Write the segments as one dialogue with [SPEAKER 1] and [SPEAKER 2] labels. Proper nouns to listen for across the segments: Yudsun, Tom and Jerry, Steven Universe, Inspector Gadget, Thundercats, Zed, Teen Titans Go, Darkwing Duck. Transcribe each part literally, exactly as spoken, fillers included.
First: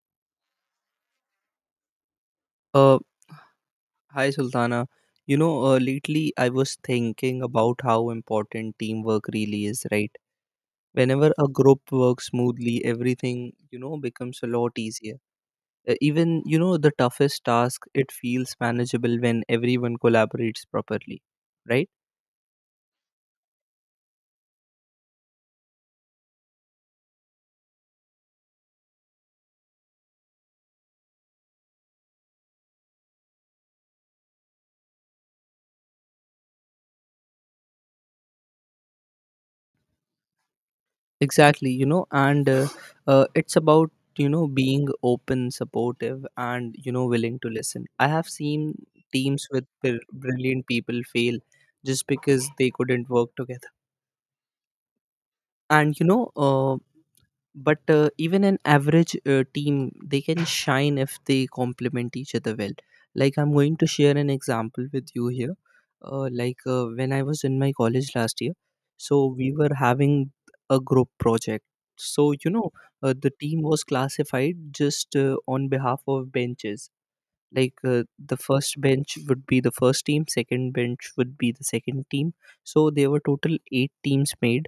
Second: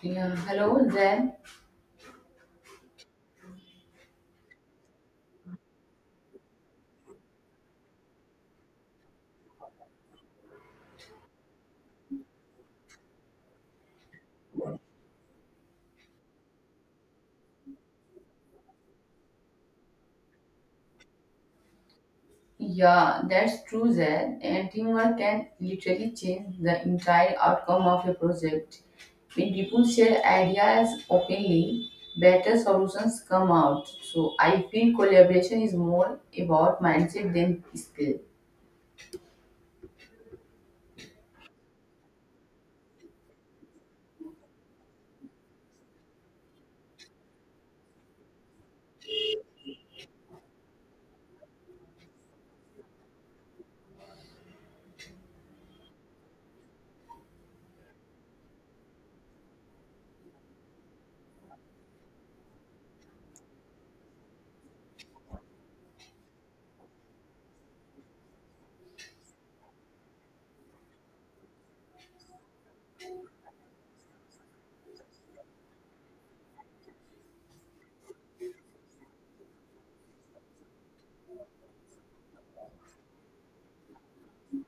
[SPEAKER 1] Yeah, hello Zed.
[SPEAKER 2] Uh, Hi Sultana. You know, uh, lately I was thinking about how important teamwork really is, right? Whenever a group works smoothly, everything, you know, becomes a lot easier. Uh, even, you know, the toughest task, it feels manageable when everyone collaborates properly, right?
[SPEAKER 1] Yeah, that's true, Zed. And teamwork can literally change the entire outcome of a project. When people share ideas openly, better solutions come out. So I feel collaboration is more about mindset than skill.
[SPEAKER 2] Exactly, you know and uh, uh, it's about you know being open, supportive, and you know willing to listen. I have seen teams with br- brilliant people fail just because they couldn't work together. And you know uh, but uh, even an average uh, team, they can shine if they complement each other well. Like, I'm going to share an example with you here. Uh, like uh, when I was in my college last year, so we were having a group project. So you know uh, the team was classified just uh, on behalf of benches. Like, uh, the first bench would be the first team, second bench would be the second team. So there were total eight teams made,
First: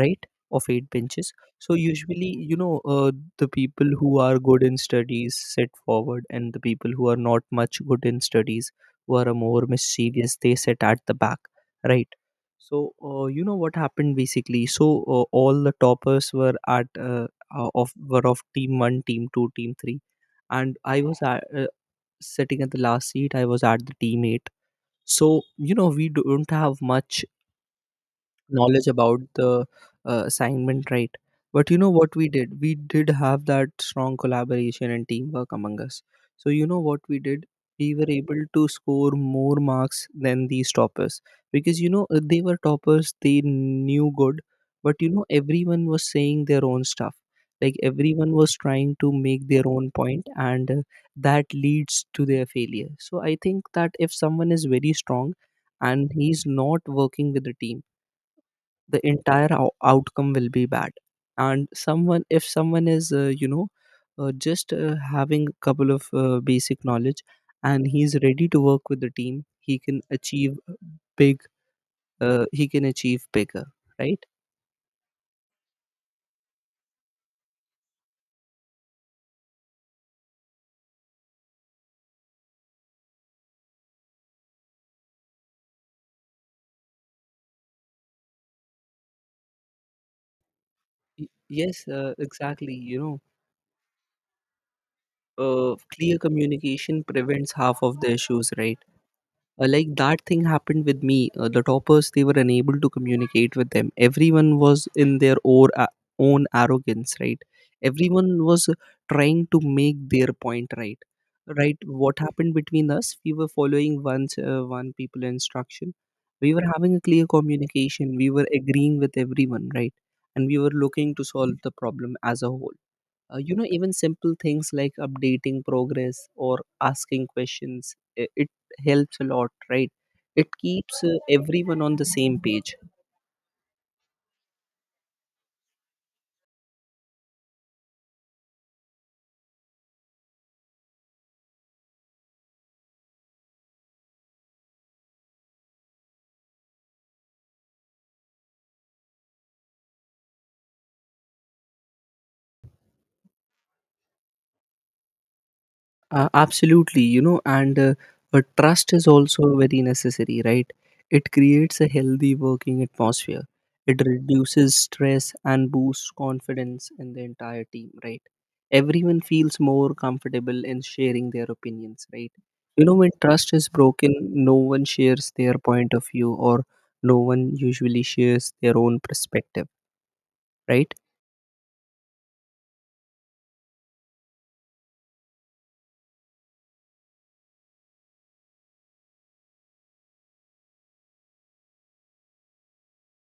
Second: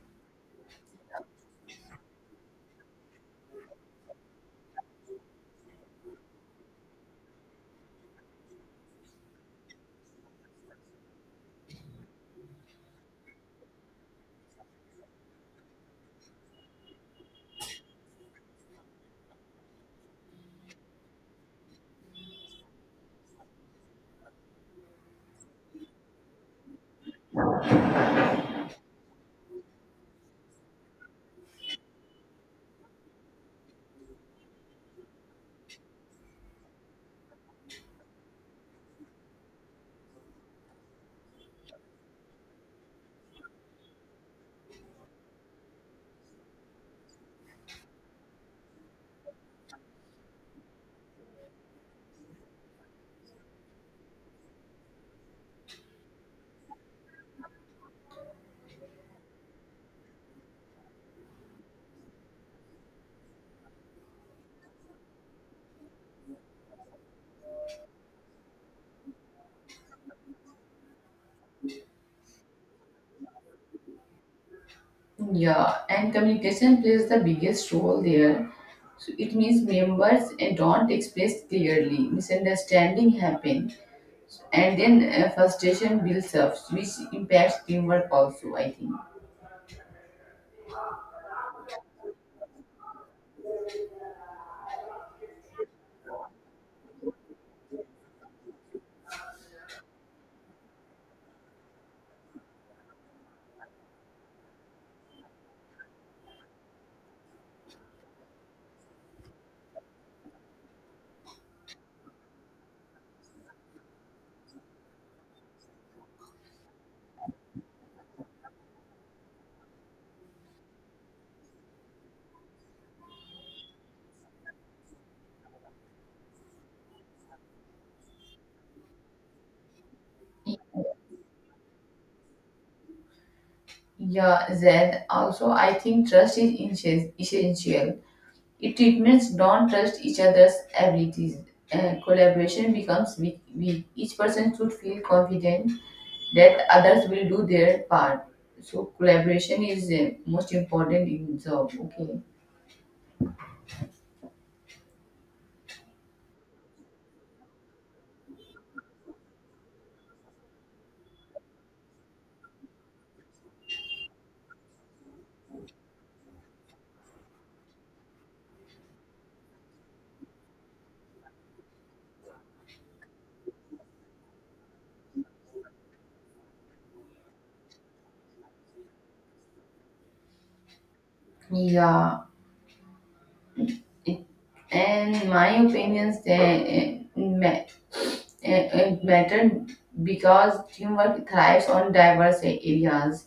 [SPEAKER 2] right? Of eight benches. So usually, you know uh, the people who are good in studies sit forward, and the people who are not much good in studies, who are more mischievous, they sit at the back, right? So uh, you know what happened basically, so uh, all the toppers were at uh, uh, of were of team one, team two, team three, and I was at, uh, sitting at the last seat, I was at the team eight. So you know, we don't have much knowledge about the uh, assignment, right? But you know what we did, we did have that strong collaboration and teamwork among us. So you know what we did, we were able to score more marks than these toppers, because you know uh, they were toppers, they knew good. But you know, everyone was saying their own stuff. Like everyone was trying to make their own point, and uh, that leads to their failure. So I think that if someone is very strong and he's not working with the team, the entire ou- outcome will be bad. And someone, if someone is uh, you know uh, just uh, having a couple of uh, basic knowledge and he's ready to work with the team, he can achieve big. Uh, he can achieve bigger, right?
[SPEAKER 1] Yeah, and communication plays the biggest role there. So it means members and don't express clearly, misunderstanding happen, so, and then uh, frustration builds up, which impacts teamwork also, I think.
[SPEAKER 2] Y- yes, uh, exactly, you know, uh, clear communication prevents half of the issues, right? Uh, like that thing happened with me. Uh, the toppers, they were unable to communicate with them. Everyone was in their or, uh, own arrogance, right? Everyone was trying to make their point, right? Right. What happened between us, we were following one uh, one people instruction. We were having a clear communication. We were agreeing with everyone, right? And we were looking to solve the problem as a whole. Uh, you know, even simple things like updating progress or asking questions, i- it helps a lot, right? It keeps uh, everyone on the same page.
[SPEAKER 1] Yeah, then also I think trust is essen- essential. If treatments don't trust each other's abilities, uh, collaboration becomes weak, weak. Each person should feel confident that others will do their part. So collaboration is uh, most important in job. Okay.
[SPEAKER 2] Uh, absolutely, you know, and uh, but trust is also very necessary, right? It creates a healthy working atmosphere. It reduces stress and boosts confidence in the entire team, right? Everyone feels more comfortable in sharing their opinions, right? You know, when trust is broken, no one shares their point of view, or no one usually shares their own perspective, right?
[SPEAKER 1] Yeah. It, and my opinions they uh, ma- uh, uh, matter because teamwork thrives on diverse areas.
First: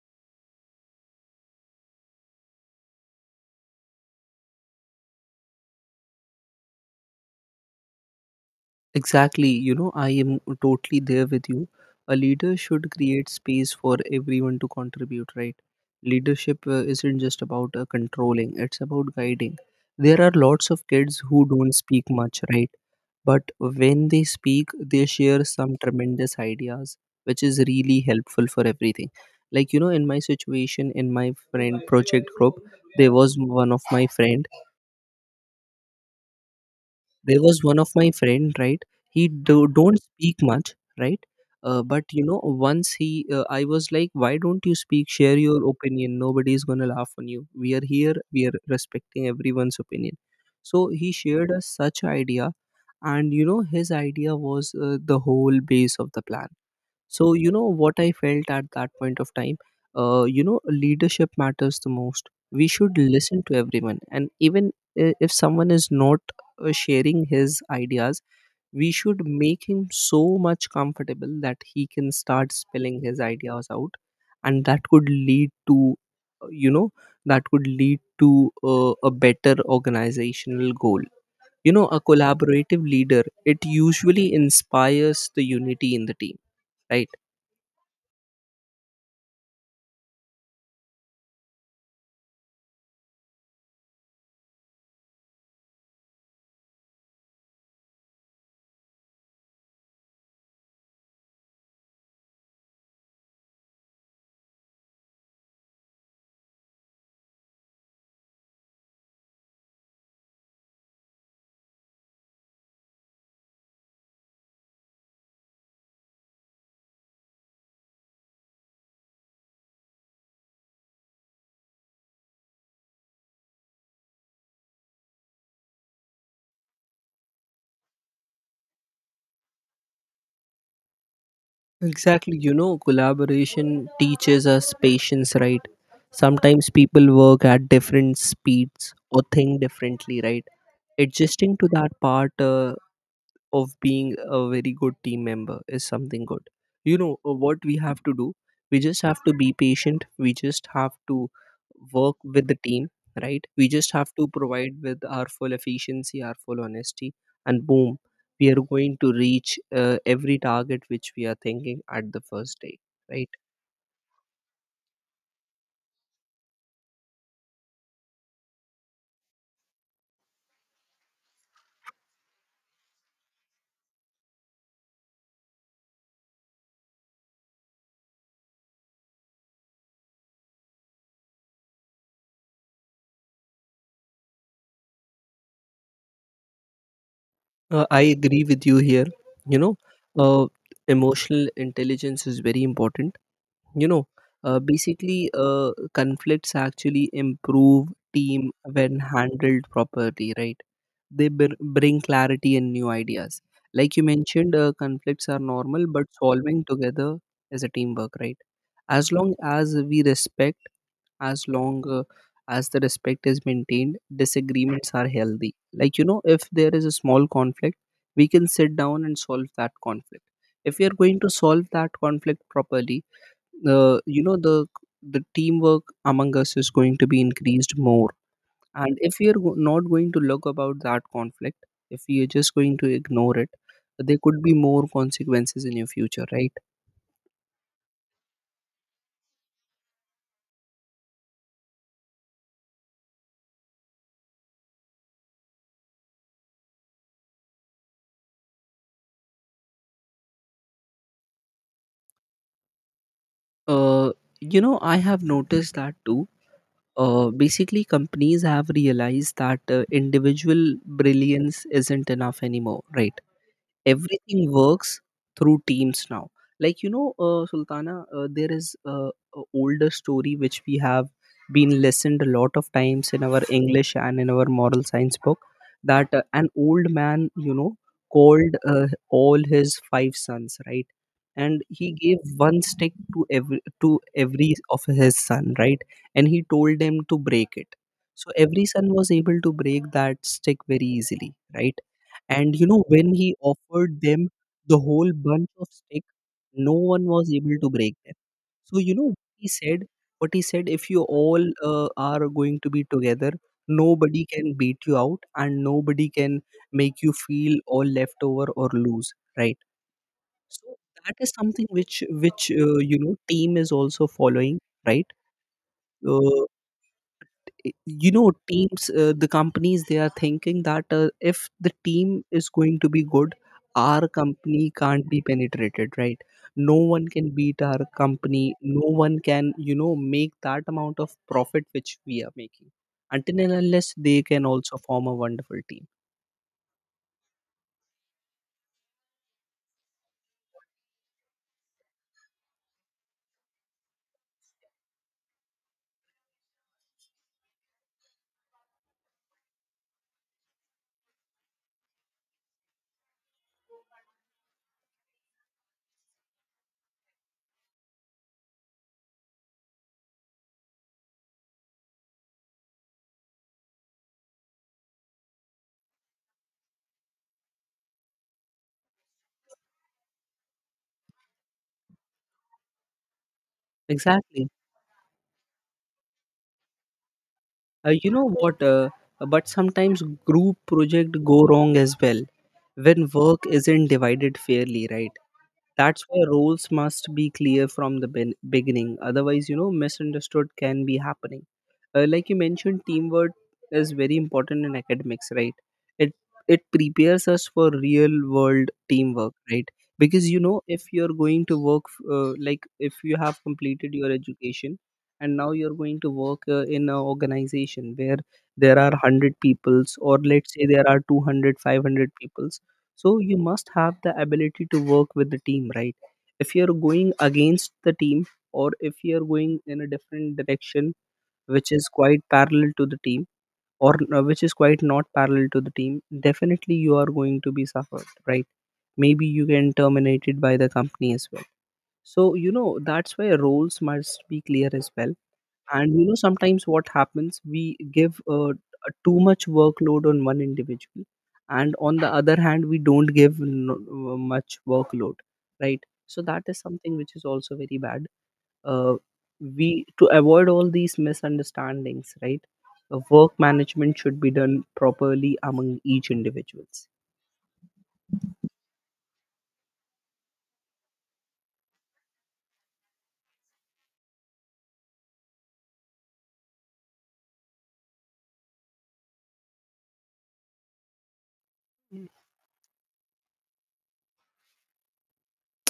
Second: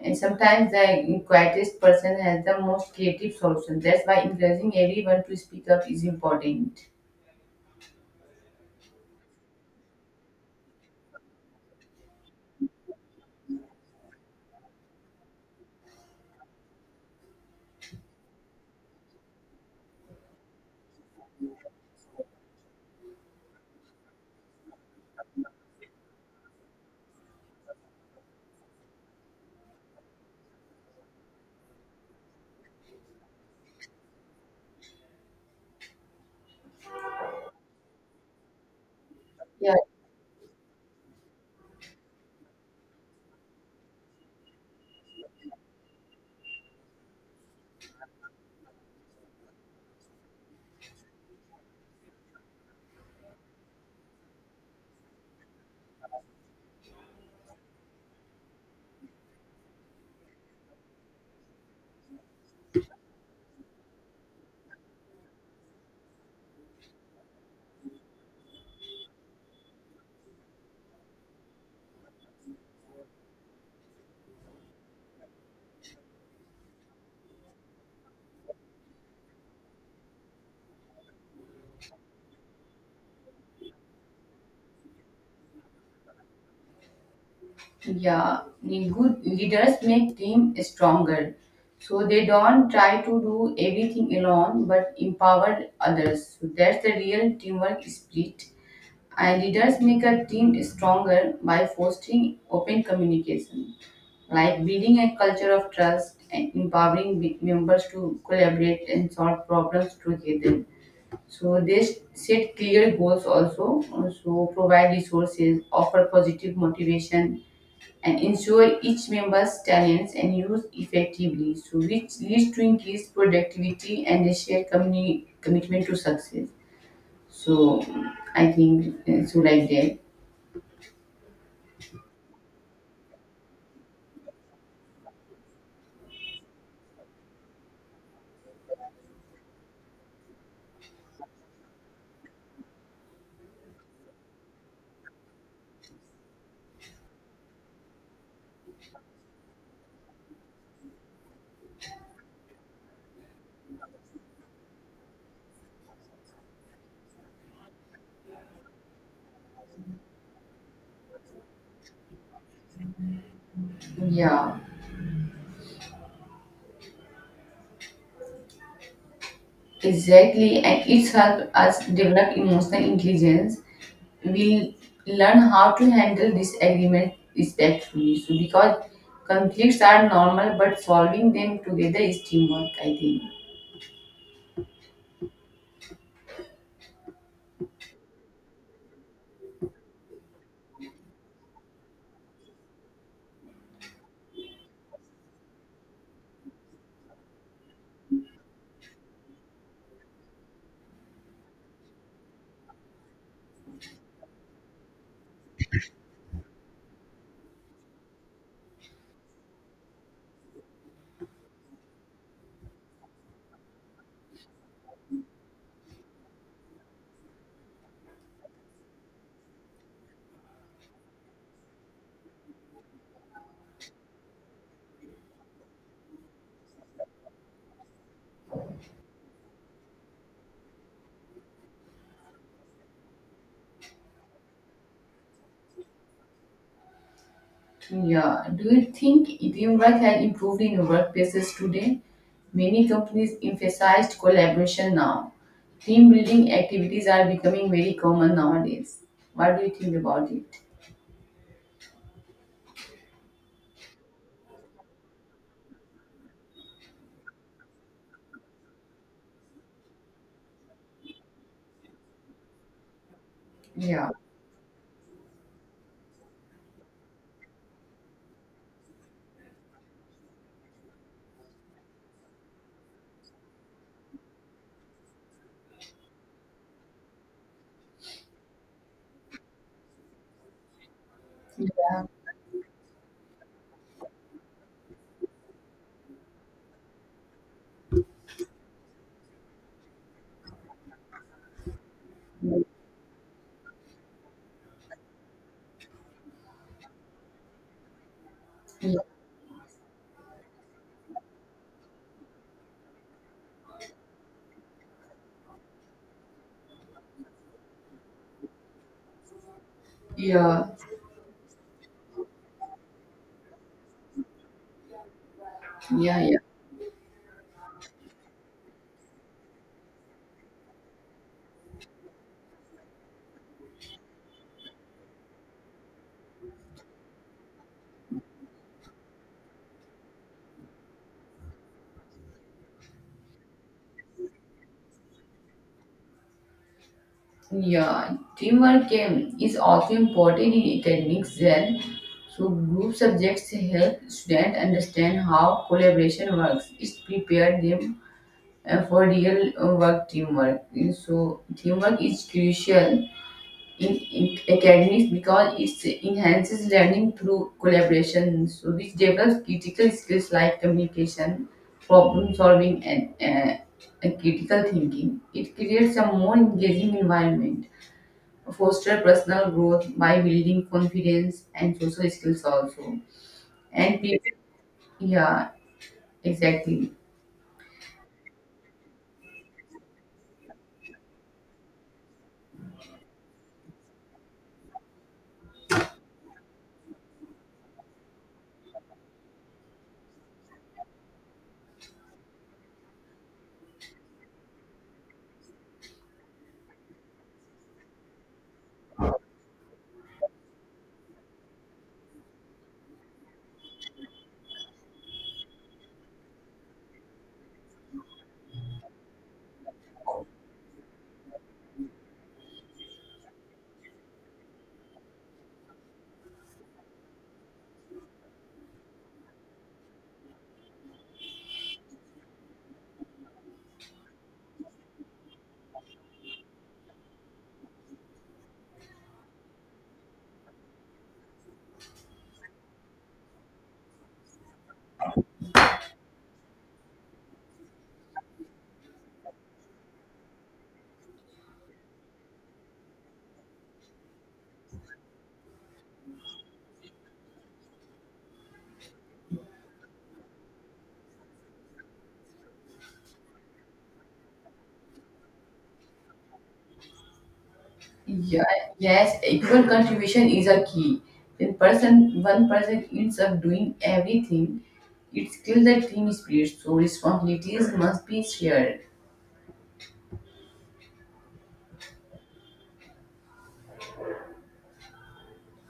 [SPEAKER 1] And sometimes the quietest person has the most creative solution. That's why encouraging everyone to speak up is important.
[SPEAKER 2] Exactly, you know, I am totally there with you. A leader should create space for everyone to contribute, right? Leadership uh, isn't just about uh, controlling, it's about guiding. There are lots of kids who don't speak much, right? But when they speak, they share some tremendous ideas, which is really helpful for everything. Like, you know, in my situation, in my friend project group, there was one of my friend there was one of my friend, right? He do,
[SPEAKER 1] Yeah,
[SPEAKER 2] don't speak much, right? Uh, but you know, once he, uh, I was like, why don't you speak, share your opinion, nobody's gonna laugh on you, we are here, we are respecting everyone's opinion. So he shared us such idea, and you know, his idea was uh, the whole base of the plan. So, you know what I felt at that point of time? Uh, you know, leadership matters the most. We should listen to everyone. And even, i- if someone is not uh, sharing his ideas, we should make him so much comfortable that he can start spilling his ideas out. And that could lead to, uh, you know, that could lead to uh, a better organizational goal. You know, a collaborative leader, it usually inspires the unity in the team, right?
[SPEAKER 1] yeah. Good leaders make team stronger. So they don't try to do everything alone, but empower others. So that's the real teamwork spirit. And leaders make a team stronger by fostering open communication, like building a culture of trust and empowering me- members to collaborate and solve problems together. So they s- set clear goals also, uh, so provide resources, offer positive motivation, and ensure each member's talents and use effectively, so which leads to increased productivity and a shared communi- commitment to success. So I think uh, so like that.
[SPEAKER 2] Exactly, you know, collaboration teaches us patience, right? Sometimes people work at different speeds or think differently, right? Adjusting to that part uh, of being a very good team member is something good. You know, uh, what we have to do? We just have to be patient. We just have to work with the team, right? We just have to provide with our full efficiency, our full honesty, and boom, we are going to reach uh, every target which we are thinking at the first day, right?
[SPEAKER 1] Yeah, exactly. And it helps us develop emotional intelligence. We learn how to handle disagreement respectfully. So because conflicts are normal, but solving them together is teamwork, I think.
[SPEAKER 2] Uh, I agree with you here. You know, uh, emotional intelligence is very important, you know. Uh, basically uh, Conflicts actually improve team when handled properly, right? They br- bring clarity and new ideas. Like you mentioned, uh, conflicts are normal, but solving together is a teamwork, right? As long as we respect, as long uh, as the respect is maintained, disagreements are healthy. Like you know, if there is a small conflict, we can sit down and solve that conflict. If we are going to solve that conflict properly, uh, you know, the the teamwork among us is going to be increased more. And if we are go- not going to look about that conflict, if we are just going to ignore it, there could be more consequences in your future, right?
[SPEAKER 1] Yeah. Do you think teamwork has improved in workplaces today? Many companies emphasized collaboration now. Team building activities are becoming very common nowadays. What do you think about it?
[SPEAKER 2] uh, you know, I have noticed that too. Uh, basically Companies have realized that uh, individual brilliance isn't enough anymore, right?
[SPEAKER 1] Yeah.
[SPEAKER 2] Everything works through teams now. Like you know, uh, Sultana, uh, there is uh, a older story which we have been listened a lot of times in our English and in our moral science book. That uh, an old man, you know, called uh, all his five sons, right? And he
[SPEAKER 1] Yeah.
[SPEAKER 2] gave one stick to every to every of his son, right? And he told them to break it. So every son was able to break that stick very easily, right? And
[SPEAKER 1] Yeah.
[SPEAKER 2] you know, when he offered them the whole bunch of stick, no one was able to break them. So you know, he said what he said. If you all uh, are going to be together, nobody can beat you out, and nobody can make you feel all left over or lose. Right. So
[SPEAKER 1] Yeah,
[SPEAKER 2] that is something which which uh, you know, team is also following. Right.
[SPEAKER 1] yeah, yeah.
[SPEAKER 2] Uh, you know, teams uh, the companies, they are thinking that uh, if the team is going to be good, our company can't be penetrated, right? No one can beat our company. No one can, you know, make that amount of profit which we are making, until and unless they can also form a wonderful team.
[SPEAKER 1] Yeah, teamwork um, is also important in academics as so group subjects help students understand how collaboration works. It prepares them uh, for real uh, work teamwork. So teamwork is crucial in, in academics because it enhances learning through collaboration, so which develops critical skills like communication, problem solving, and, uh, and critical thinking. It creates a more engaging environment, foster personal growth by building confidence and social skills also. And people,
[SPEAKER 2] Exactly.
[SPEAKER 1] yeah, exactly.
[SPEAKER 2] Uh, you know what uh, but sometimes group project go wrong as well, when work isn't divided fairly, right? That's why roles must be clear from the ben- beginning. Otherwise, you know, misunderstood can be happening. Uh, like you mentioned, teamwork is very important in academics, right? It it prepares us for real world teamwork, right? Because you know, if you're going to work, uh, like if you have completed your education, and now you're going to work uh, in an organization where there are one hundred peoples, or let's say there are two hundred, five hundred five hundred people, so you must have the ability to work with the team, right? If you're going against the team, or if you're going in a different direction which is quite parallel to the team, or uh, which is quite not parallel to the team, definitely you are going to be suffered, right? Maybe you can terminated by the company as well. So you know, that's why roles must be clear as well. And you know, sometimes what happens, we give uh, a too much workload on one individual, and on the other hand, we don't give no, uh, much workload, right? So that is something which is also very bad. Uh, we to avoid all these misunderstandings, right? Uh, work management should be done properly among each individuals.
[SPEAKER 1] Yeah, yes, equal contribution is a key. When person one person ends up doing everything, it kills the team spirit. So responsibilities must be shared.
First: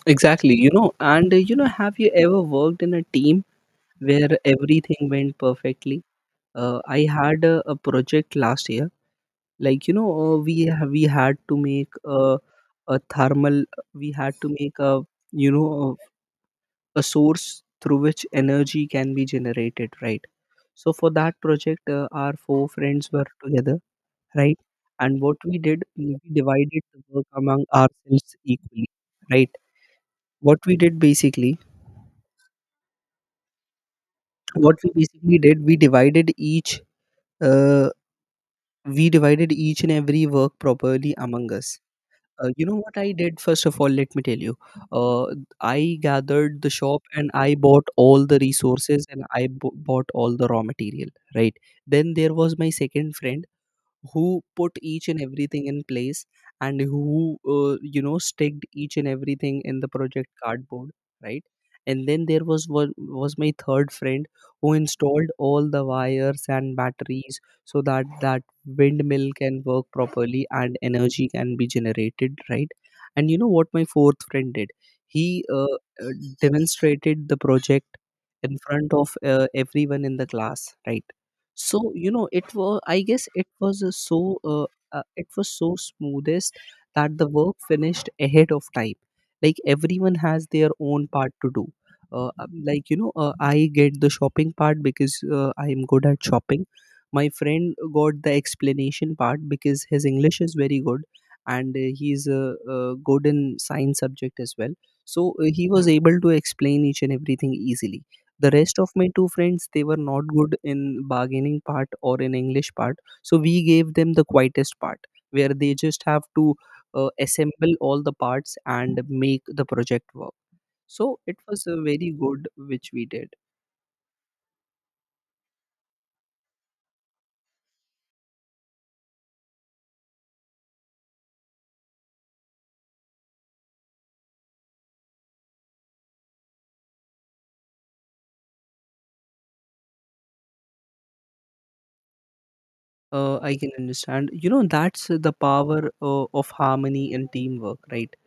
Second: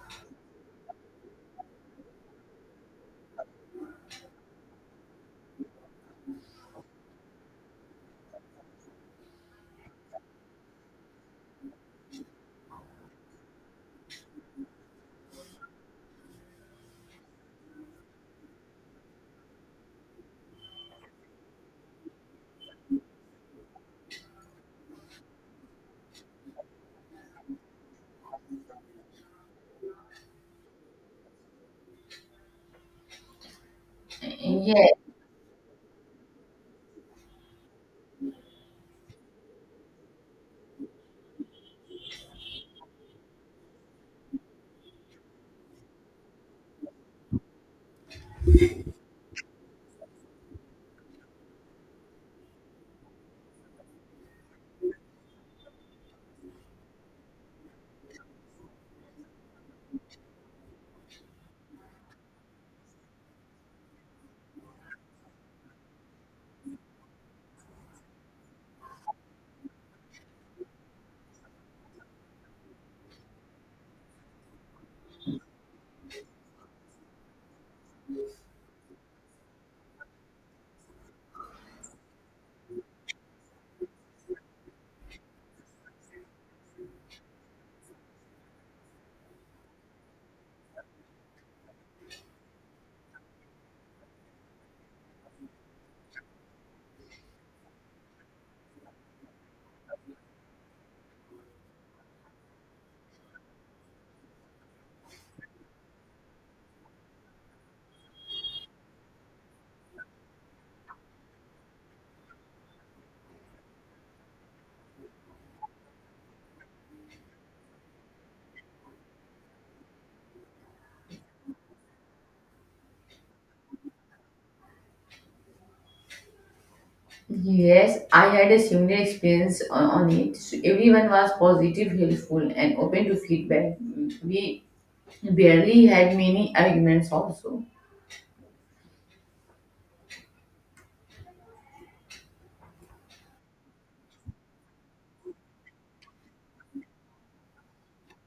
[SPEAKER 2] Exactly, you know, and uh, you know, have you ever worked in a team where everything went perfectly? Uh, I had a, a project last year. Like you know, uh, we ha- we had to make a, a thermal. We had to make a, you know, a source through which energy can be generated, right? So for that project, uh, our four friends were together, right? And what we did, we divided the work among ourselves equally, right? What we did basically, what we
[SPEAKER 1] Yes,
[SPEAKER 2] basically did, we divided each, uh, we divided each and every work properly among us. Uh, you know what I did? First of all, let me tell you. Uh, I gathered the shop and I bought all the resources and I b- bought all the raw material. Right. Then there was my second friend who put each and everything in place and who uh, you know staked each and everything in the project cardboard, right. And then there was one was my third friend who installed all the wires and batteries so that that windmill can work properly and energy can be generated, right. And you know what my fourth friend did, he uh, uh, demonstrated the project in front of uh, everyone in the class, right. So you know it was I guess it was a so uh, uh, it was so smoothest that the work finished ahead of time. Like everyone has their own part to do. Uh, um, like you know, uh, I get the shopping part because uh, I am good at shopping. My friend got the explanation part because his English is very good, and uh, he's uh, uh, good in science subject as well. So uh, he was able to explain each and everything easily. The rest of my two friends, they were not good in bargaining part or in English part, so we gave them the quietest part where they just have to uh, assemble all the parts and make the project work. So it was uh, very good which we did.
[SPEAKER 1] yes, I had a similar experience on, on it. So everyone was positive, helpful, and open to feedback. We barely had many arguments also.
[SPEAKER 2] uh, I can understand, you know, that's the power uh, of harmony and teamwork, right.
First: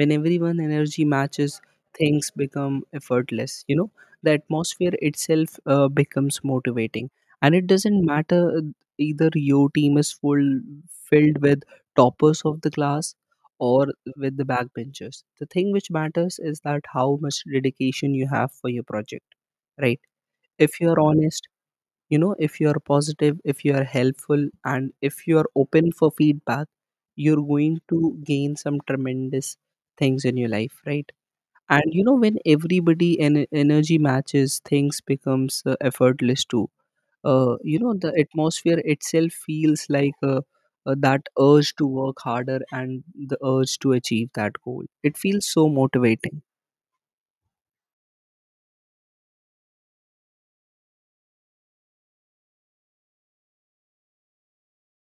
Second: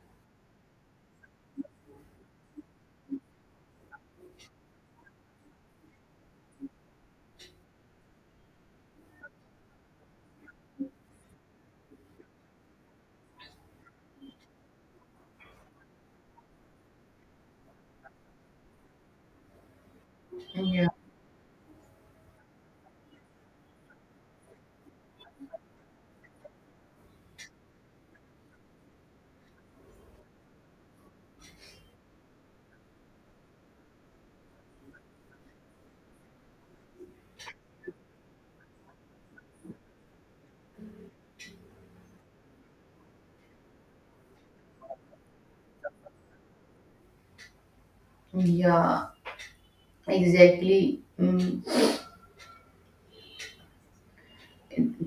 [SPEAKER 2] When everyone energy matches, things become effortless. You know, the atmosphere itself uh, becomes motivating, and it doesn't matter uh, either your team is full filled with toppers of the class or with the backbenchers. The thing which matters is that how much dedication you have for your project, right? If
[SPEAKER 1] Yeah,
[SPEAKER 2] you are honest, you know, if you are positive, if you are helpful, and if you are open for feedback, you're going to gain some tremendous things in your life, right. And you know when everybody en- energy matches, things becomes uh, effortless too. Uh, you know, the atmosphere itself feels like uh, uh, that urge to work harder and the urge to achieve that goal, it feels so motivating.
[SPEAKER 1] yeah, exactly. Mm.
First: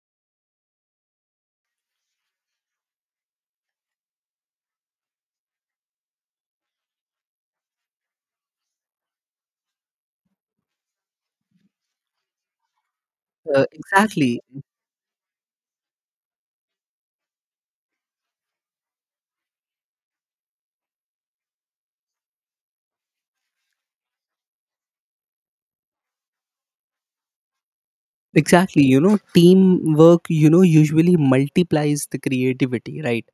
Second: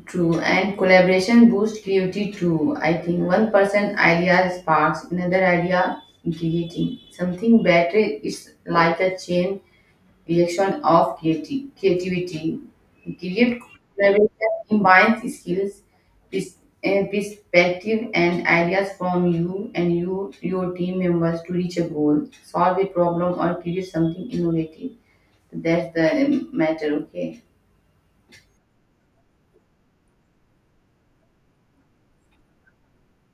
[SPEAKER 1] True, and collaboration boosts creativity too. I think one person idea sparks another idea, creating something better. It's like a chain reaction of creati- creativity. Creative
[SPEAKER 2] Uh, exactly
[SPEAKER 1] collaboration combines skills, pers- eh, perspective, and ideas from you and you your team members to reach a goal, solve a problem, or create something innovative. That's the matter. Okay.
[SPEAKER 2] Exactly. You know, teamwork, you know, usually multiplies the creativity, right?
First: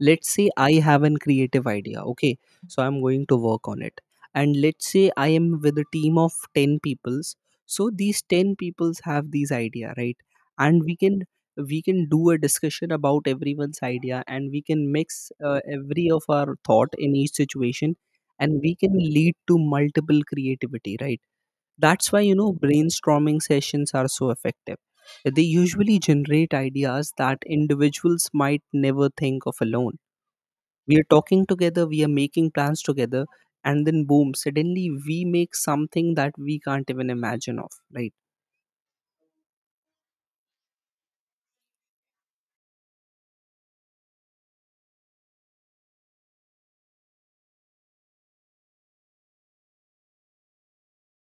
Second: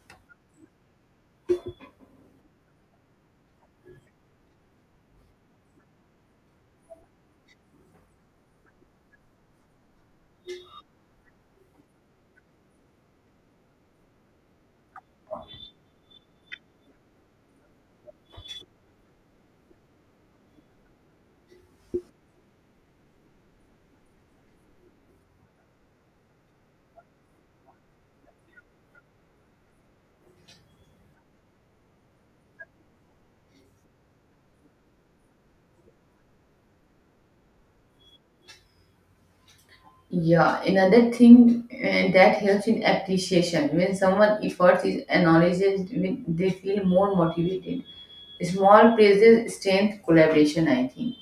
[SPEAKER 2] Let's say I have an creative idea. Okay. So I'm going to work on it. And let's say I am with a team of ten peoples. So these ten peoples have these idea, right? And we can we can do a discussion about everyone's idea and we can mix uh, every of our thought in each situation, and we can lead to multiple creativity, right. That's why, you know, brainstorming sessions are so effective. They usually generate ideas that individuals might never think of alone. We are talking together, we are making plans together, and then boom, suddenly we make something that we can't even imagine of, right?
[SPEAKER 1] Yeah, another thing uh, that helps in appreciation when someone efforts is acknowledged, when they feel more motivated. Small praises strengthen collaboration, I think.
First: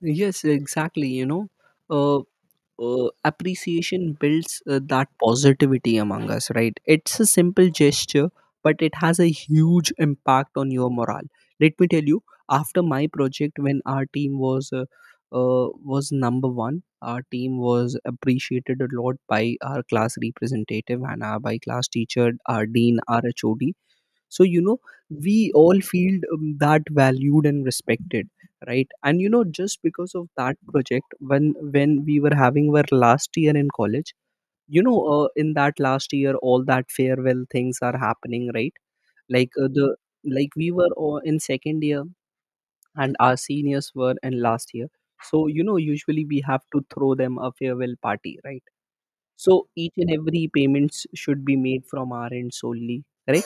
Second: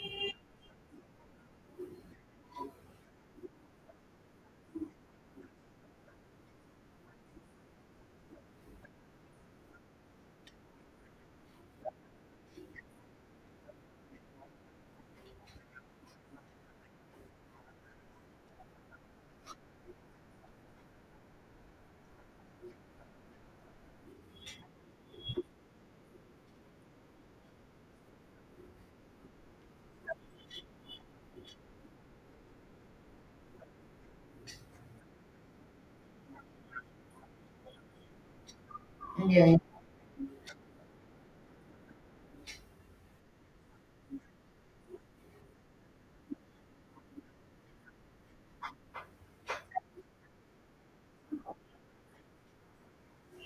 [SPEAKER 2] Yes, exactly. You know, uh, uh, appreciation builds uh, that positivity among us, right. It's a simple gesture but it has a huge impact on your morale. Let me tell you, after my project, when our team was uh, uh, was number one, our team was appreciated a lot by our class representative and our by class teacher, our dean, our HOD. So you know we all feel um, that valued and respected, right. And you know just because of that project, when when we were having our last year in college, you know, uh, in that last year, all that farewell things are happening, right. Like
[SPEAKER 1] Yeah,
[SPEAKER 2] uh, the like we were all in second year and our seniors were in last year. So you know usually we have to throw them a farewell party, right. So each and every payments should be made from our end solely, right.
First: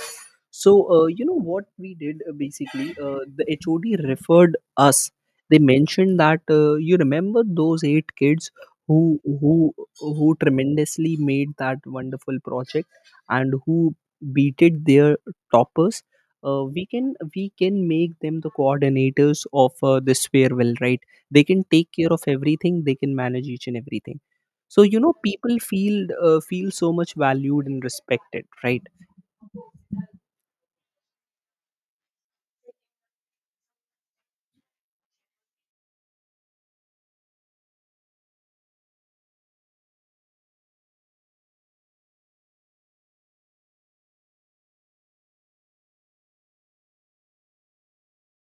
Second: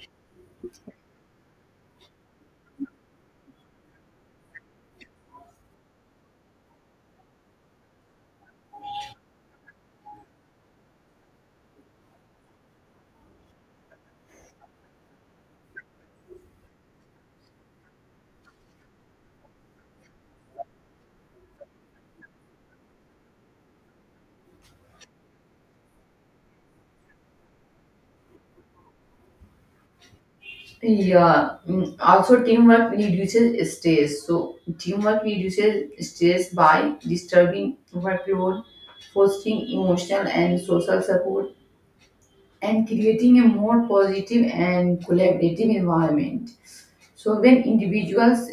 [SPEAKER 2] So, uh, you know what we did uh, basically? Uh, the H O D referred us. They mentioned that uh, you remember those eight kids who who who tremendously made that wonderful project and who beated their toppers. Uh, we can we can make them the coordinators of uh, this farewell, right? They can take care of everything. They can manage each and everything. So you know, people feel uh, feel so much valued and respected, right?
[SPEAKER 1] yeah. Mm, also, teamwork reduces stress. So, teamwork reduces stress by disturbing workload, fostering emotional and social support, and creating a more positive and collaborative environment. So, when individuals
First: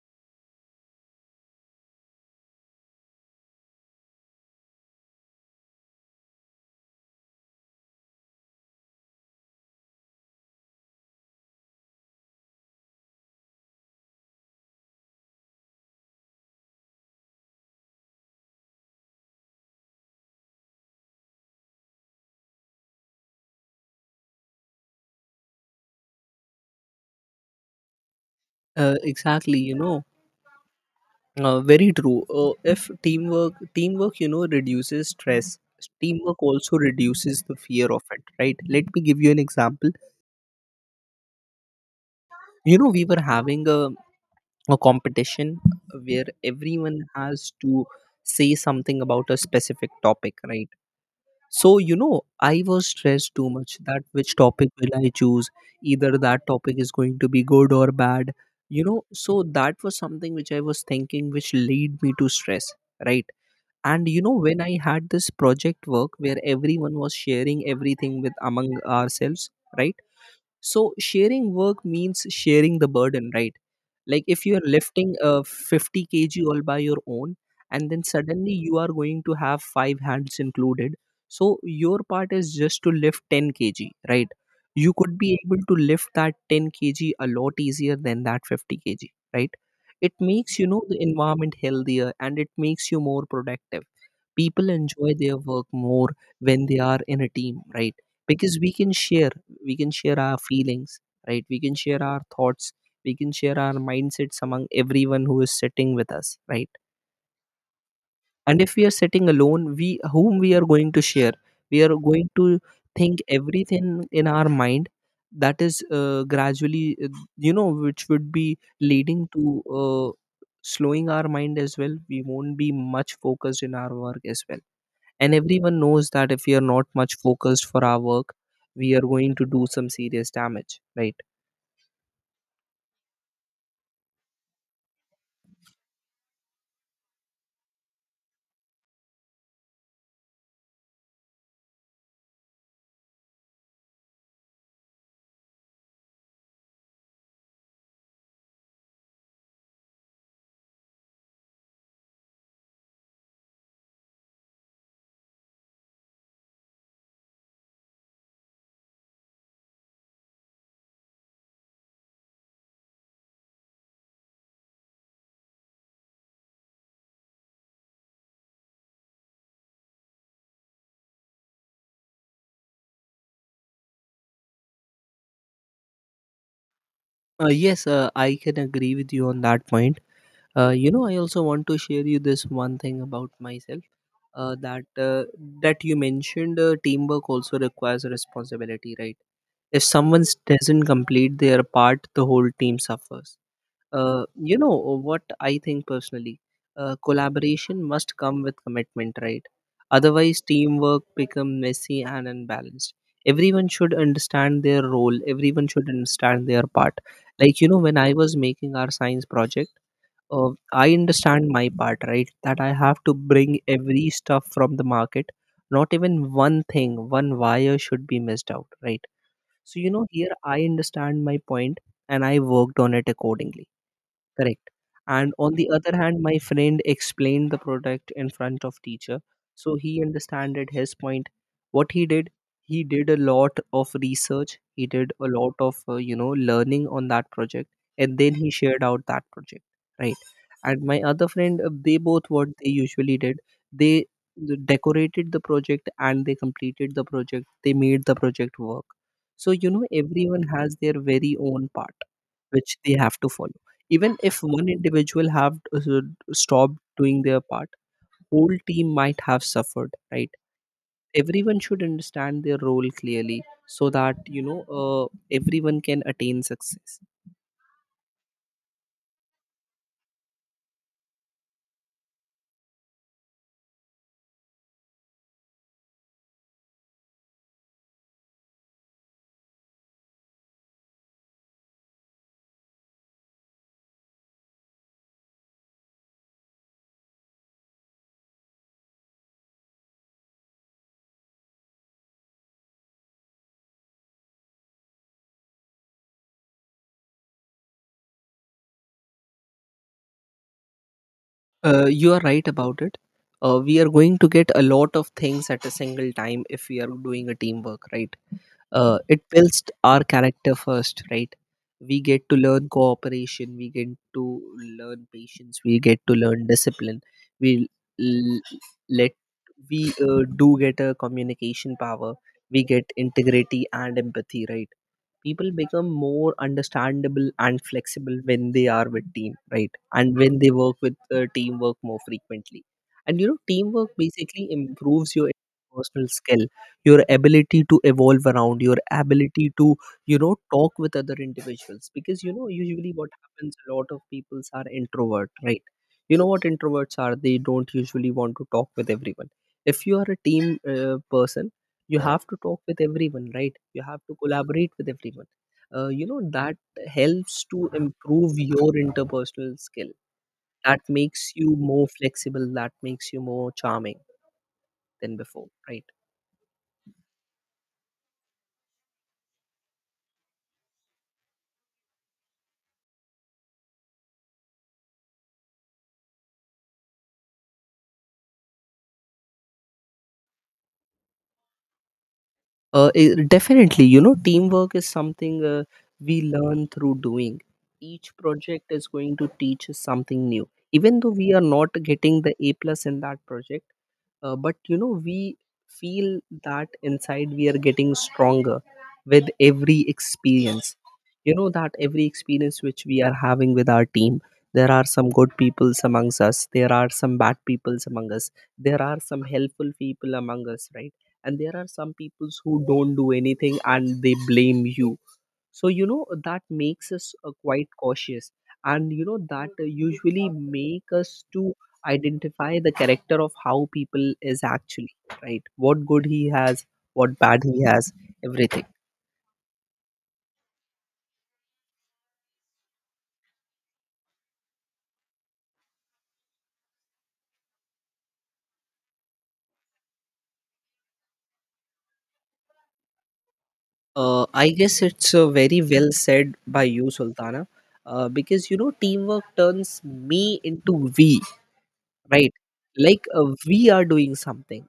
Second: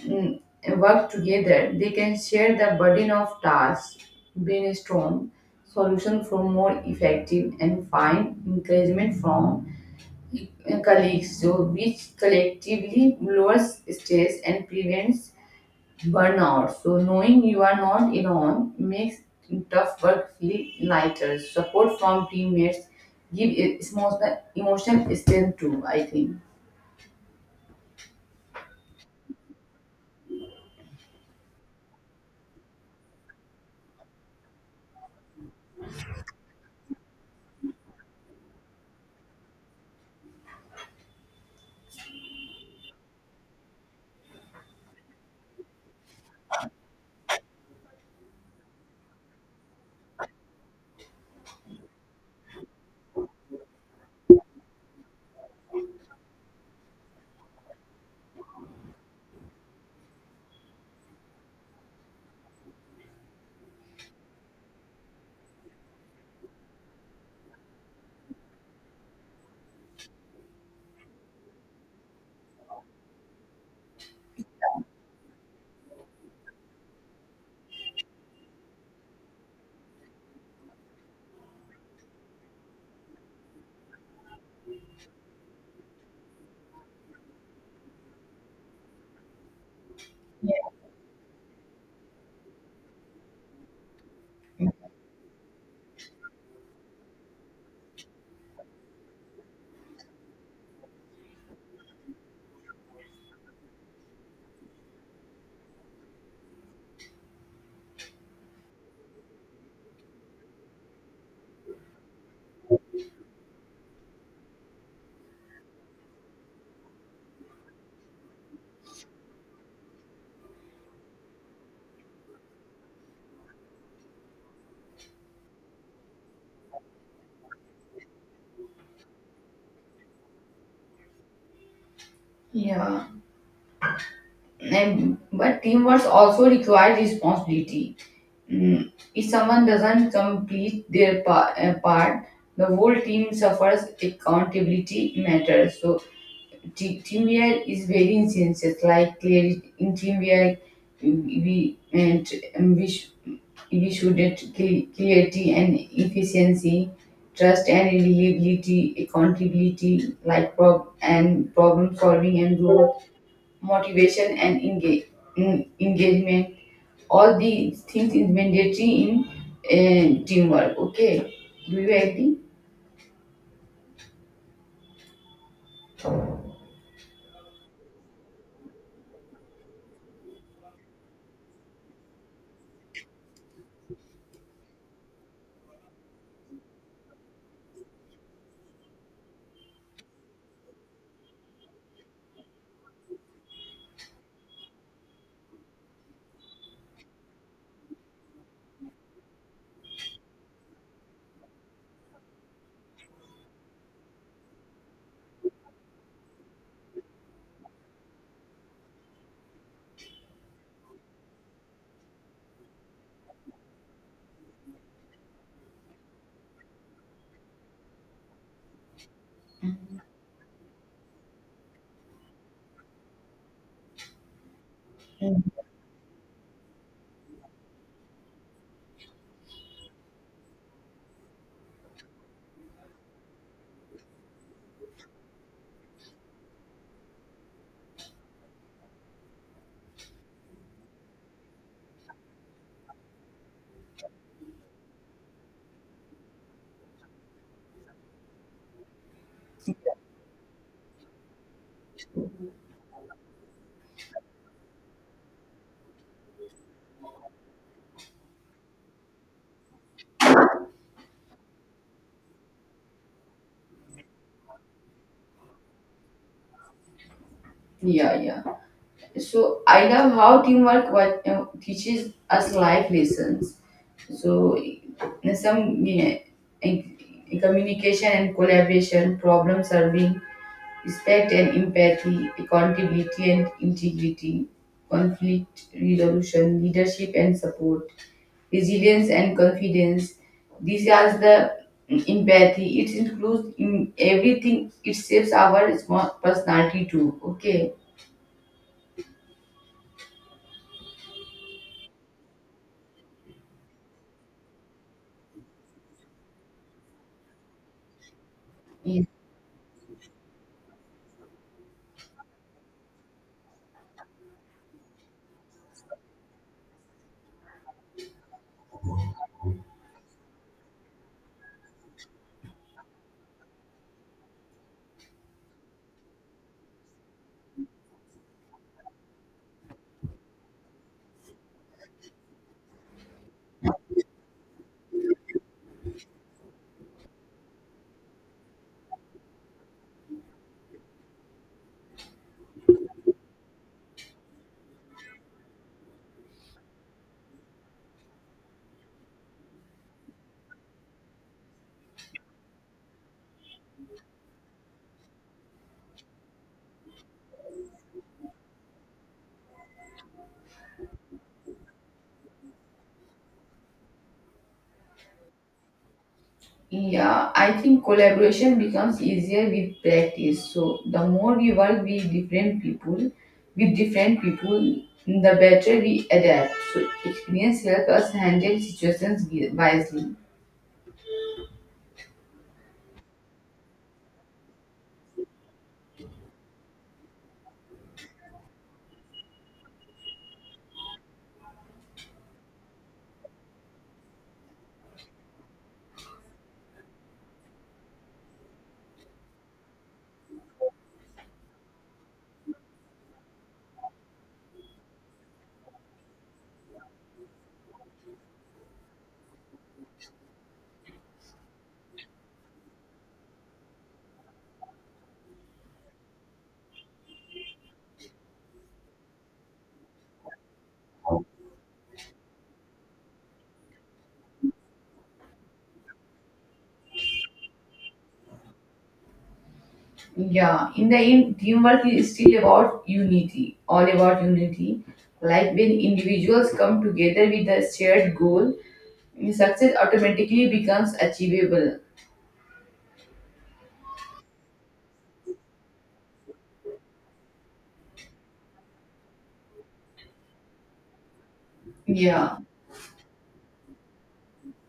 [SPEAKER 1] mm, work together, they can share the burden of tasks, brainstorm solutions for more effective, and find encouragement from uh, colleagues, so which collectively lowers stress and prevents burnout. So, knowing you are not alone makes tough work feel lighter. Support from teammates give e- emotional emotional strength too, I think.
[SPEAKER 2] Uh, exactly. You know, Uh, very true. Uh, if teamwork, teamwork, you know, reduces stress. Teamwork also reduces the fear of it, right? Let me give you an example. You know, we were having a, a competition where everyone has to say something about a specific topic, right? So, you know, I was stressed too much that which topic will I choose? Either that topic is going to be good or bad, you know. So, that was something which I was thinking, which lead me to stress, right? And you know when I had this project work where everyone was sharing everything with among ourselves, right. So sharing work means sharing the burden, right. Like if you are lifting a fifty kg all by your own and then suddenly you are going to have five hands included, so your part is just to lift ten kg, right. You could be able to lift that ten kg a lot easier than that fifty kg, right. It makes, you know, the environment healthier, and it makes you more productive. People enjoy their work more when they are in a team, right. Because we can share, we can share our feelings, right, we can share our thoughts, we can share our mindsets among everyone who is sitting with us, right. And if we are sitting alone, we whom we are going to share, we are going to think everything in our mind, that is uh, gradually uh, you know which would be leading to uh, slowing our mind as well. We won't be much focused in our work as well, and everyone knows that if we are not much focused for our work, we are going to do some serious damage, right.
[SPEAKER 1] Yeah. And but teamwork also requires responsibility. Mm, if someone doesn't complete their pa- uh, part, the whole team suffers. Accountability matters. So te- teamwork is very essential. Like clarity in teamwork, we and um, we sh- we should get cl- clarity and efficiency, trust and reliability, accountability, like prob- and problem solving and growth motivation and engage, en- engagement. All these things is mandatory in uh, teamwork. Okay, do you agree?
[SPEAKER 2] Uh, yes, uh, I can agree with you on that point. Uh, you know, I also want to share you this one thing about myself, uh, that uh, that you mentioned uh, teamwork also requires responsibility, right. If someone doesn't complete their part, the whole team suffers. Uh, you know what I think personally? Uh, collaboration must come with commitment, right? Otherwise, teamwork become messy and unbalanced. Everyone should understand their role. Everyone should understand their part. Like you know, when I was making our science project, uh, I understand my part, right? That I have to bring every stuff from the market. Not even one thing, one wire should be missed out, right? So you know, here I understand my point and I worked on it accordingly. Correct. And
[SPEAKER 1] Mm.
[SPEAKER 2] on the other hand, my friend explained the product in front of teacher, so he understood his point. What he did, he did a lot of research. He did a lot of uh, you know learning on that project, and then he shared out that project, right? And my other friend, uh, they both what they usually did, they decorated the project and they completed the project. They made the project work. So you know, everyone has their very own part which they have to follow even if one individual have uh, stopped doing their part, whole team might have suffered, right? Everyone should understand their role clearly so that you know uh, everyone can attain success.
[SPEAKER 1] Yeah, yeah, so I love how teamwork what uh, teaches us life lessons, so uh, some uh, in- communication and collaboration, problem solving, respect and empathy, accountability and integrity, conflict resolution, leadership and support, resilience and confidence. These are the empathy. It includes in everything. It shapes our small personality too. Okay.
[SPEAKER 2] Uh, you are right about it. Uh, we are going to get a lot of things at a single time if we are doing a teamwork, right? Uh,
[SPEAKER 1] Yes.
[SPEAKER 2] it builds our character first, right? We get to learn cooperation, we get to learn patience, we get to learn discipline. We l- let We uh, do get a communication power, we get integrity and empathy, right? People become more understandable and flexible when they are with team, right, and when they work with uh, teamwork more frequently. And you know, teamwork basically improves your personal skill, your ability to evolve around, your ability to you know talk with other individuals, because you know usually what happens, a lot of peoples are introvert, right? You know what introverts are, they don't usually want to talk with everyone. If you are a team uh, person, you right have to talk with everyone, right? You have to collaborate with everyone. Uh, you know that helps to improve your interpersonal skill. That makes you more flexible, that makes you more charming than before, right?
[SPEAKER 1] Yeah, I think collaboration becomes easier with practice. So the more we work with different people, with different people, the better we adapt. So experience helps us handle situations wi- wisely.
[SPEAKER 2] Uh, i- definitely, you know, teamwork is something uh, we learn through doing. Each project is going to teach us something new, even though we are not getting the A plus in that project. Uh, but you know, we feel that inside we are getting stronger with every experience. You know that every experience which we are having with our team, there are some good peoples amongst us, there are some bad peoples among us, there are some helpful people among us, right? And there are some peoples who don't do anything and they blame you. So you know, that makes us uh, quite cautious. And you know that uh, usually make us to identify the character of how people is actually, right? What good he has, what bad he has, everything.
[SPEAKER 1] Yeah, in the end, teamwork is still about unity, all about unity. Like when individuals come together with a shared goal, success automatically becomes achievable.
[SPEAKER 2] uh, I guess it's uh, very well said by you, Sultana. Uh, because you know, teamwork turns me into we, right?
[SPEAKER 1] Yeah,
[SPEAKER 2] Like uh, we are doing something,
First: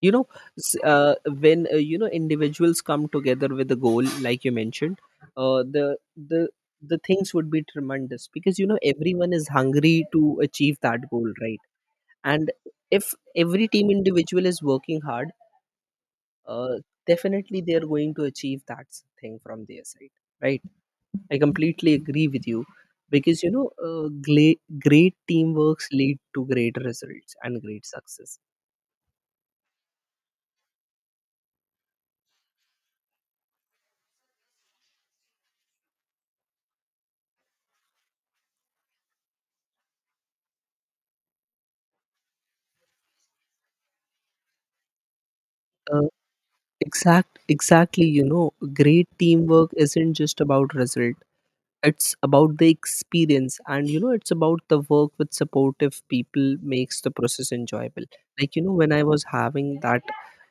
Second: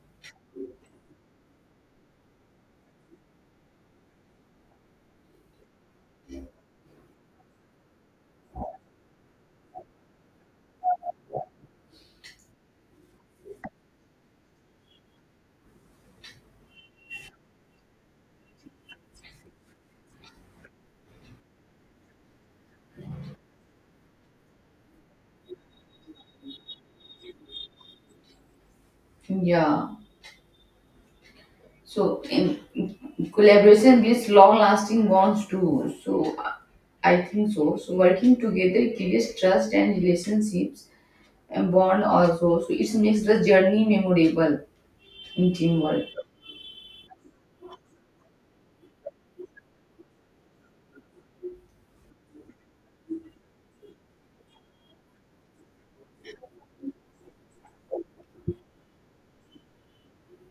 [SPEAKER 2] you know, s- uh, when uh, you know, individuals come together with a goal like you mentioned, uh, the the the things would be tremendous, because you know, everyone is hungry to achieve that goal, right? And if every team individual is working hard, uh, definitely they are going to achieve that s- thing from their side, right? I completely agree with you, because you know, uh, gla- great teamworks lead to great results and great success.
[SPEAKER 1] yeah. So, in collaboration builds long-lasting bonds too. So, uh, I think so. So, working together creates trust and relationships and bond also. So, it makes the journey memorable in teamwork.
[SPEAKER 2] Uh, Exact, exactly. You know, great teamwork isn't just about result, it's about the experience, and you know, it's about the work with supportive people makes the process enjoyable. Like you know, when I was having that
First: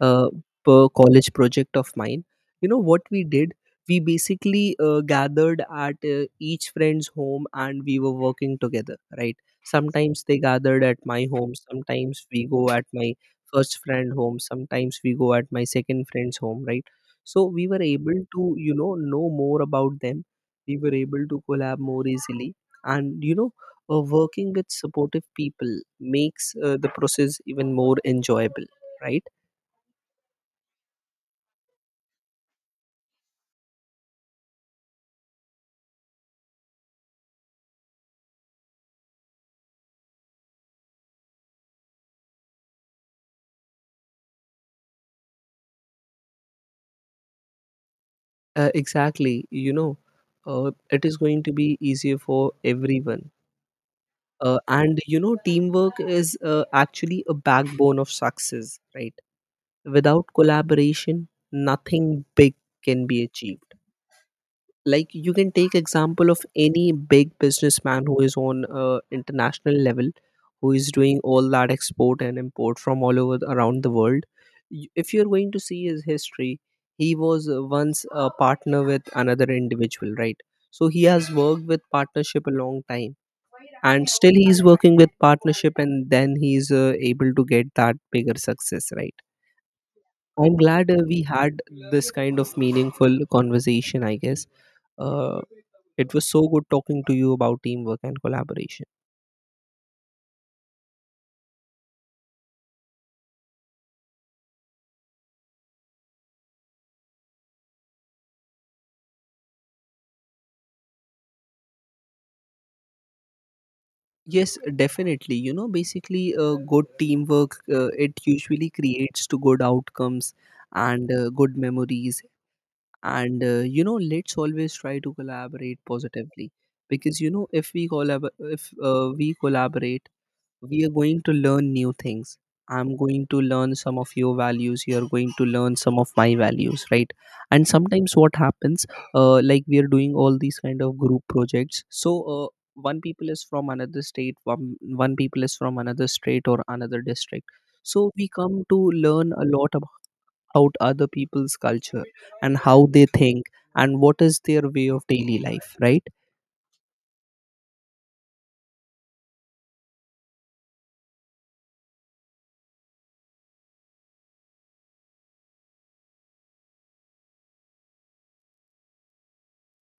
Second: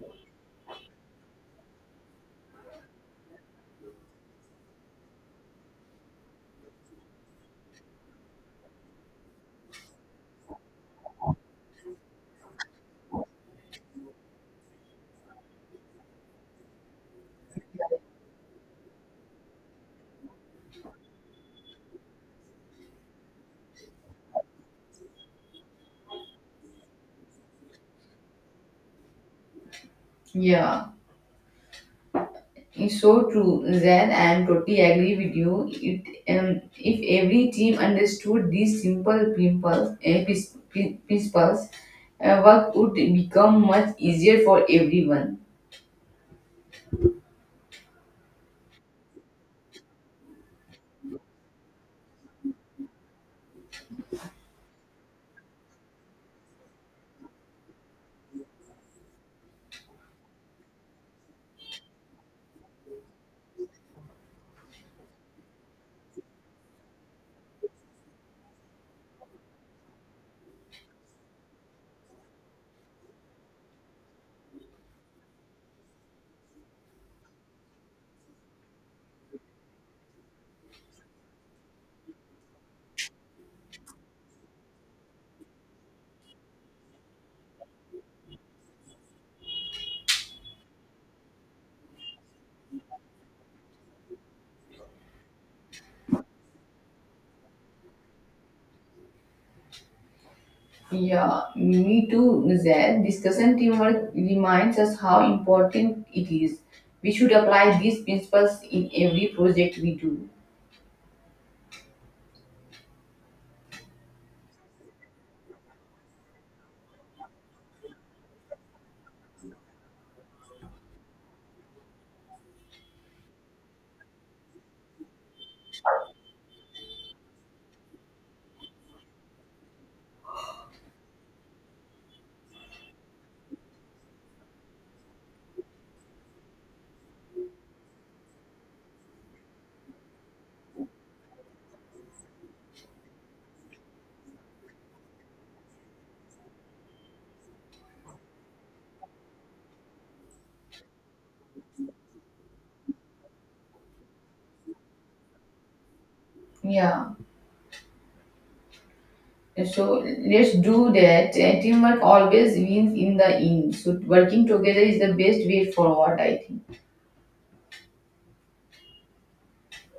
[SPEAKER 2] uh, per college project of mine, you know what we did, we basically uh, gathered at uh, each friend's home and we were working together, right? Sometimes they gathered at my home, sometimes we go at my first friend home, sometimes we go at my second friend's home, right? So we were able to you know know more about them, we were able to collab more easily. And you know, uh, working with supportive people makes uh, the process even more enjoyable, right?
[SPEAKER 1] Yeah, it's so true. Then I am totally agree with you. It, um, if every team understood these simple principles, uh, pris- prin- principles, uh, work would become much easier for everyone.
[SPEAKER 2] Uh, exactly, you know, uh, it is going to be easier for everyone. Uh, and you know, teamwork is uh, actually a backbone of success, right? Without collaboration, nothing big can be achieved. Like you can take example of any big businessman who is on uh, international level, who is doing all that export and import from all over the, around the world. Y- if you're going to see his history, he was uh, once a partner with another individual, right? So he has worked with partnership a long time, and still he is working with partnership, and then he's uh, able to get that bigger success, right? I'm glad uh, we had this kind of meaningful conversation. I guess uh, it was so good talking to you about teamwork and collaboration.
[SPEAKER 1] Yeah, me too, Zed. Discussion teamwork reminds us how important it is. We should apply these principles in every project we do.
[SPEAKER 2] Yes, definitely. You know, basically, uh, good teamwork, uh, it usually creates to good outcomes and uh, good memories. And uh, you know, let's always try to collaborate positively, because you know, if we collab, if uh, we collaborate, we are going to learn new things. I'm going to learn some of your values, you're going to learn some of my values, right? And sometimes what happens, uh, like we are doing all these kind of group projects, so uh, one people is from another state one, one people is from another state or another district, so we come to learn a lot about other people's culture and how they think and what is their way of daily life, right?
[SPEAKER 1] Yeah, so let's do that. And teamwork always wins in the end. So working together is the best way forward, I think.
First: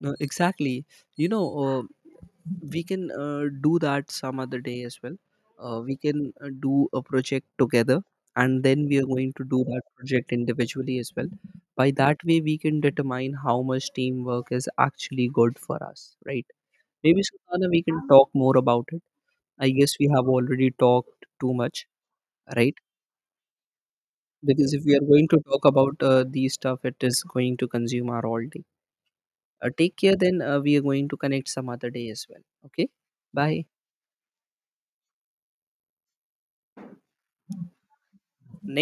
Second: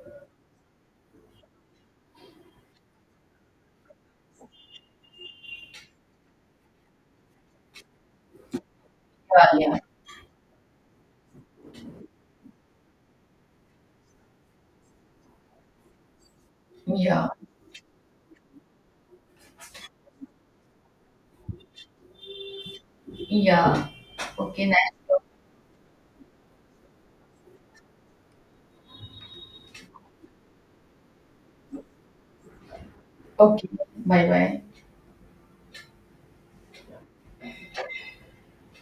[SPEAKER 2] No, exactly. You know, uh, we can uh, do that some other day as well. Uh, we can uh, do a project together, and then we are going to
[SPEAKER 1] Yeah,
[SPEAKER 2] do
[SPEAKER 1] yeah,
[SPEAKER 2] that project individually as well. By that way, we can determine how much teamwork is actually good for us, right? Maybe
[SPEAKER 1] yeah,
[SPEAKER 2] Sultana, we can talk more about it. I guess we have already talked too much, right?
[SPEAKER 1] yeah. Okay,
[SPEAKER 2] Because if
[SPEAKER 1] nice.
[SPEAKER 2] we are going to talk about uh, these stuff, it is going to consume our all day. Uh, take care then. Uh, we are going to connect some other day as well. Okay. Bye.
[SPEAKER 1] Okay, bye bye.
[SPEAKER 2] Next